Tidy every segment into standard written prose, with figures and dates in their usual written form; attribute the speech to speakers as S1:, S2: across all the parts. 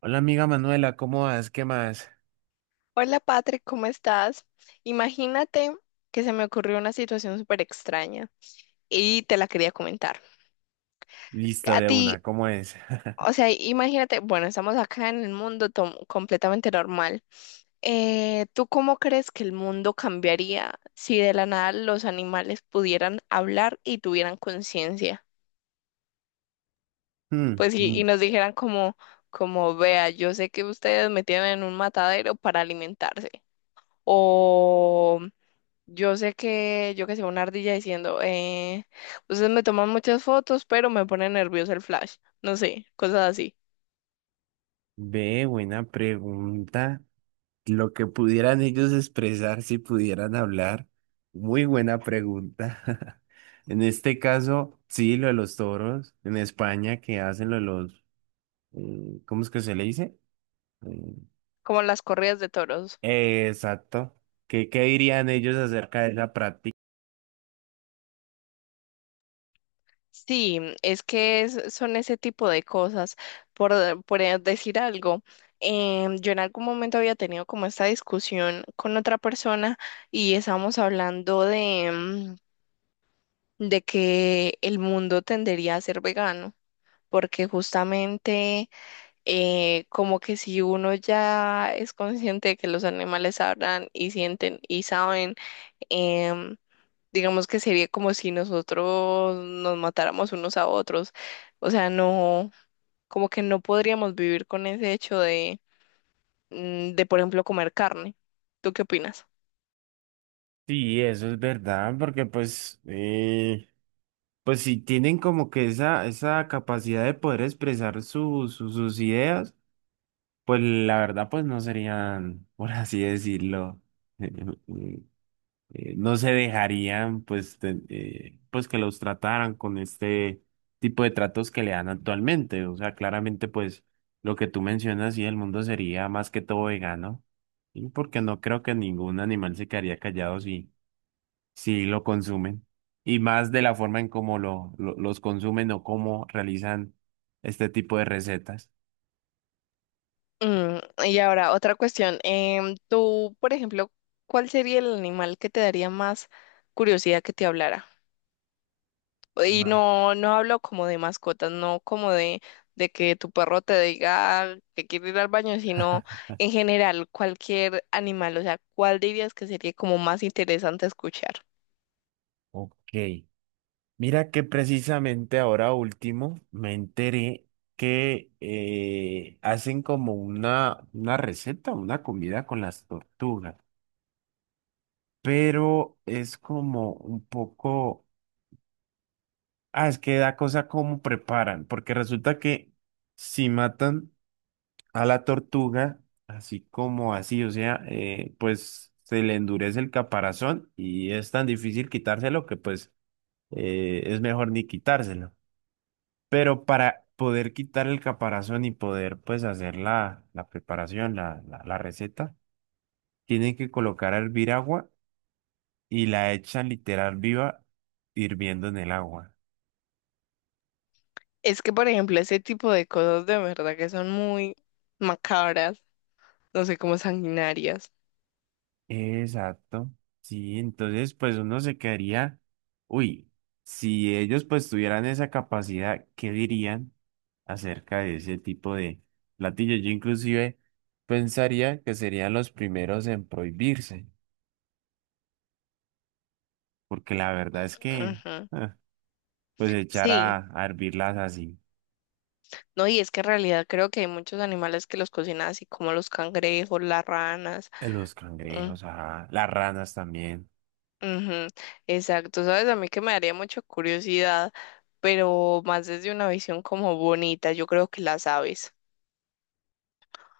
S1: Hola amiga Manuela, ¿cómo vas? ¿Qué más?
S2: Hola Patrick, ¿cómo estás? Imagínate que se me ocurrió una situación súper extraña y te la quería comentar.
S1: Listo,
S2: A
S1: de
S2: ti,
S1: una, ¿cómo es?
S2: o sea, imagínate, bueno, estamos acá en el mundo completamente normal. ¿Tú cómo crees que el mundo cambiaría si de la nada los animales pudieran hablar y tuvieran conciencia?
S1: Hmm,
S2: Pues y
S1: mm,
S2: nos dijeran como, como, vea, yo sé que ustedes me tienen en un matadero para alimentarse. O yo sé que, yo que sé, una ardilla diciendo, ustedes me toman muchas fotos, pero me pone nervioso el flash. No sé, cosas así,
S1: ve, buena pregunta. Lo que pudieran ellos expresar si pudieran hablar. Muy buena pregunta. En este caso, sí, lo de los toros en España que hacen lo de los, ¿cómo es que se le dice?
S2: como las corridas de toros.
S1: Exacto. ¿Qué dirían ellos acerca de esa práctica?
S2: Sí, es que son ese tipo de cosas. Por, por decir algo, yo en algún momento había tenido como esta discusión con otra persona y estábamos hablando de, de que el mundo tendería a ser vegano, porque justamente como que si uno ya es consciente de que los animales hablan y sienten y saben, em, digamos que sería como si nosotros nos matáramos unos a otros. O sea, no, como que no podríamos vivir con ese hecho de, de, por ejemplo, comer carne. ¿Tú qué opinas?
S1: Sí, eso es verdad, porque pues pues si tienen como que esa capacidad de poder expresar sus ideas, pues la verdad pues no serían, por así decirlo, eh, no se dejarían pues, pues que los trataran con este tipo de tratos que le dan actualmente. O sea, claramente pues lo que tú mencionas, sí, el mundo sería más que todo vegano, ¿sí? Porque no creo que ningún animal se quedaría callado si... Sí, lo consumen. Y más de la forma en cómo los consumen o cómo realizan este tipo de recetas.
S2: Mm, y ahora, otra cuestión. Tú, por ejemplo, ¿cuál sería el animal que te daría más curiosidad que te hablara? Y
S1: Vale.
S2: no, no hablo como de mascotas, no como de que tu perro te diga que quiere ir al baño, sino en general cualquier animal, o sea, ¿cuál dirías que sería como más interesante escuchar?
S1: Ok. Mira que precisamente ahora último me enteré que hacen como una receta, una comida con las tortugas, pero es como un poco, ah, es que da cosa cómo preparan, porque resulta que si matan a la tortuga, así como así, o sea, pues se le endurece el caparazón y es tan difícil quitárselo que pues es mejor ni quitárselo. Pero para poder quitar el caparazón y poder pues hacer la preparación, la receta, tienen que colocar a hervir agua y la echan literal viva hirviendo en el agua.
S2: Es que, por ejemplo, ese tipo de cosas de verdad que son muy macabras, no sé, como sanguinarias.
S1: Exacto. Sí, entonces pues uno se quedaría, uy, si ellos pues tuvieran esa capacidad, ¿qué dirían acerca de ese tipo de platillos? Yo inclusive pensaría que serían los primeros en prohibirse, porque la verdad es que
S2: Ujú.
S1: ah, pues echar
S2: Sí,
S1: a hervirlas así,
S2: no, y es que en realidad creo que hay muchos animales que los cocinan así como los cangrejos, las ranas.
S1: los cangrejos, ajá, las ranas también.
S2: Ujú, exacto, sabes, a mí que me daría mucha curiosidad, pero más desde una visión como bonita, yo creo que las aves,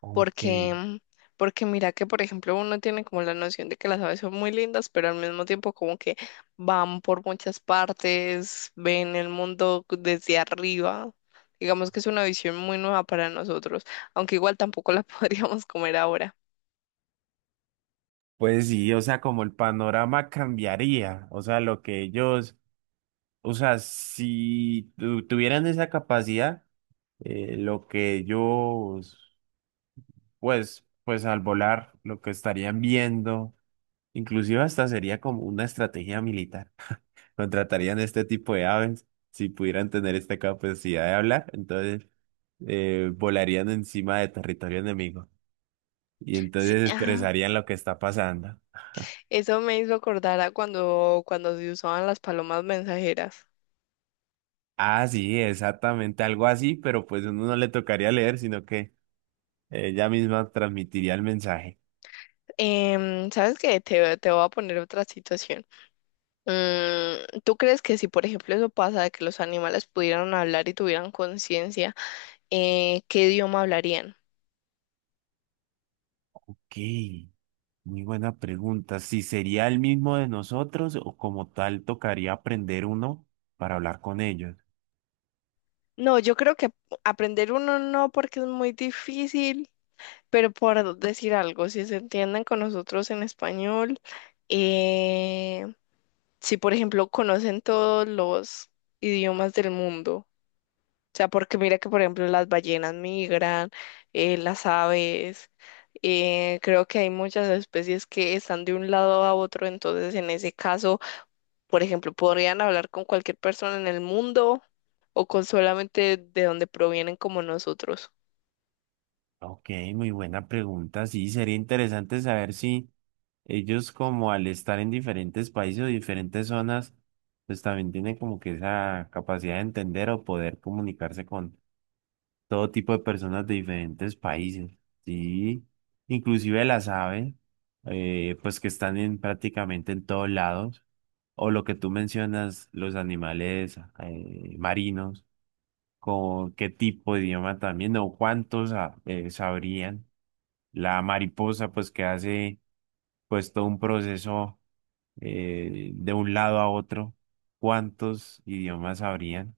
S1: Ok.
S2: porque, mm, porque mira que, por ejemplo, uno tiene como la noción de que las aves son muy lindas, pero al mismo tiempo como que van por muchas partes, ven el mundo desde arriba, digamos que es una visión muy nueva para nosotros, aunque igual tampoco la podríamos comer ahora.
S1: Pues sí, o sea, como el panorama cambiaría, o sea, lo que ellos... O sea, si tuvieran esa capacidad, lo que ellos, pues al volar, lo que estarían viendo, inclusive hasta sería como una estrategia militar. Contratarían este tipo de aves si pudieran tener esta capacidad de hablar, entonces volarían encima de territorio enemigo y
S2: Sí,
S1: entonces
S2: ah,
S1: expresarían lo que está pasando.
S2: eso me hizo acordar a cuando, cuando se usaban las palomas mensajeras.
S1: Ah, sí, exactamente algo así, pero pues uno no le tocaría leer, sino que ella misma transmitiría el mensaje.
S2: ¿Sabes qué? Te voy a poner otra situación. Mm, ¿tú crees que si, por ejemplo, eso pasa de que los animales pudieran hablar y tuvieran conciencia, qué idioma hablarían?
S1: Ok, muy buena pregunta. ¿Si sería el mismo de nosotros o como tal tocaría aprender uno para hablar con ellos?
S2: No, yo creo que aprender uno no porque es muy difícil, pero por decir algo, si se entienden con nosotros en español, eh, si, por ejemplo, conocen todos los idiomas del mundo. O sea, porque mira que, por ejemplo, las ballenas migran, las aves, creo que hay muchas especies que están de un lado a otro, entonces en ese caso, por ejemplo, podrían hablar con cualquier persona en el mundo o con solamente de donde provienen como nosotros.
S1: Ok, muy buena pregunta. Sí, sería interesante saber si ellos como al estar en diferentes países o diferentes zonas, pues también tienen como que esa capacidad de entender o poder comunicarse con todo tipo de personas de diferentes países, ¿sí? Inclusive las aves, pues que están en, prácticamente en todos lados, o lo que tú mencionas, los animales marinos, con qué tipo de idioma también, o cuántos sabrían. La mariposa, pues que hace pues todo un proceso de un lado a otro, ¿cuántos idiomas sabrían?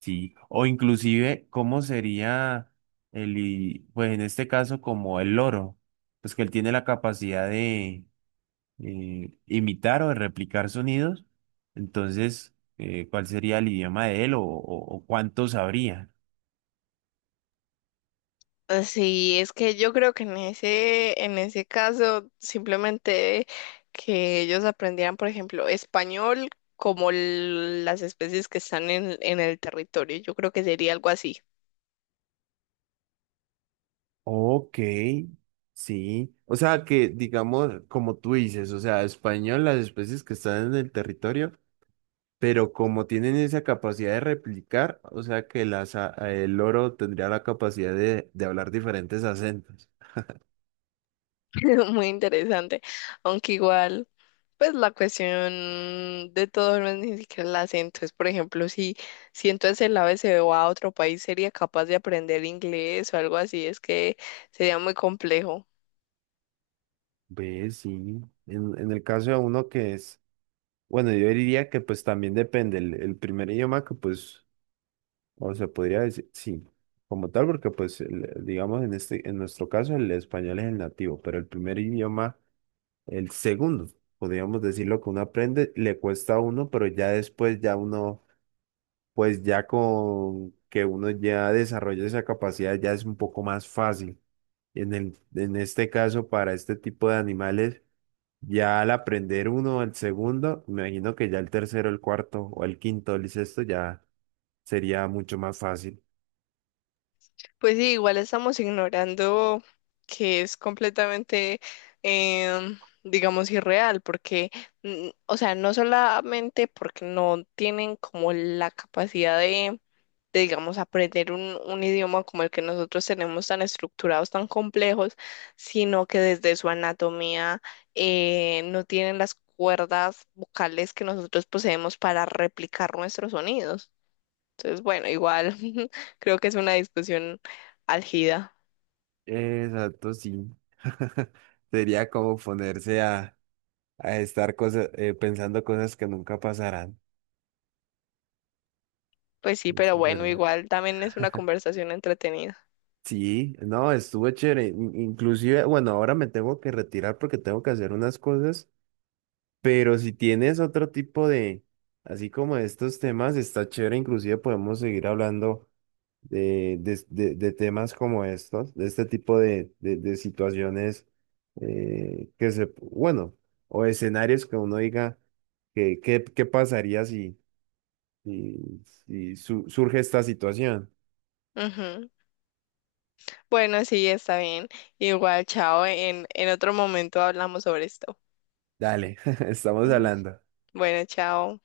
S1: Sí, o inclusive, ¿cómo sería pues en este caso, como el loro? Pues que él tiene la capacidad de imitar o de replicar sonidos. Entonces, ¿cuál sería el idioma de él o cuánto sabría?
S2: Sí, es que yo creo que en ese caso, simplemente que ellos aprendieran, por ejemplo, español como las especies que están en el territorio, yo creo que sería algo así.
S1: Ok, sí. O sea que, digamos, como tú dices, o sea, español, las especies que están en el territorio, pero como tienen esa capacidad de replicar, o sea que el loro tendría la capacidad de hablar diferentes acentos.
S2: Muy interesante, aunque igual, pues la cuestión de todo no es ni siquiera el acento, es por ejemplo, si, si entonces el ave se va a otro país, sería capaz de aprender inglés o algo así, es que sería muy complejo.
S1: Ve, sí. En el caso de uno que es, bueno, yo diría que pues también depende el primer idioma que pues, o se podría decir, sí, como tal, porque pues, digamos, en este, en nuestro caso el español es el nativo, pero el primer idioma, el segundo, podríamos decirlo que uno aprende, le cuesta a uno, pero ya después ya uno pues ya con que uno ya desarrolla esa capacidad ya es un poco más fácil. En este caso, para este tipo de animales, ya al aprender uno, el segundo, me imagino que ya el tercero, el cuarto o el quinto, el sexto ya sería mucho más fácil.
S2: Pues sí, igual estamos ignorando que es completamente, em, digamos, irreal, porque, mm, o sea, no solamente porque no tienen como la capacidad de, digamos, aprender un idioma como el que nosotros tenemos tan estructurados, tan complejos, sino que desde su anatomía no tienen las cuerdas vocales que nosotros poseemos para replicar nuestros sonidos. Entonces, bueno, igual creo que es una discusión álgida.
S1: Exacto, sí. Sería como ponerse a estar cosas, pensando cosas que nunca pasarán.
S2: Pues sí, pero
S1: Eso es
S2: bueno,
S1: verdad.
S2: igual también es una conversación entretenida.
S1: Sí, no, estuvo chévere. Inclusive, bueno, ahora me tengo que retirar porque tengo que hacer unas cosas, pero si tienes otro tipo de, así como de estos temas, está chévere. Inclusive podemos seguir hablando de temas como estos, de este tipo de situaciones que se, bueno, o escenarios que uno diga que, qué pasaría si, si surge esta situación.
S2: Ujú. Bueno, sí, está bien. Igual, chao. En otro momento hablamos sobre esto.
S1: Dale, estamos
S2: Ujú.
S1: hablando.
S2: Bueno, chao.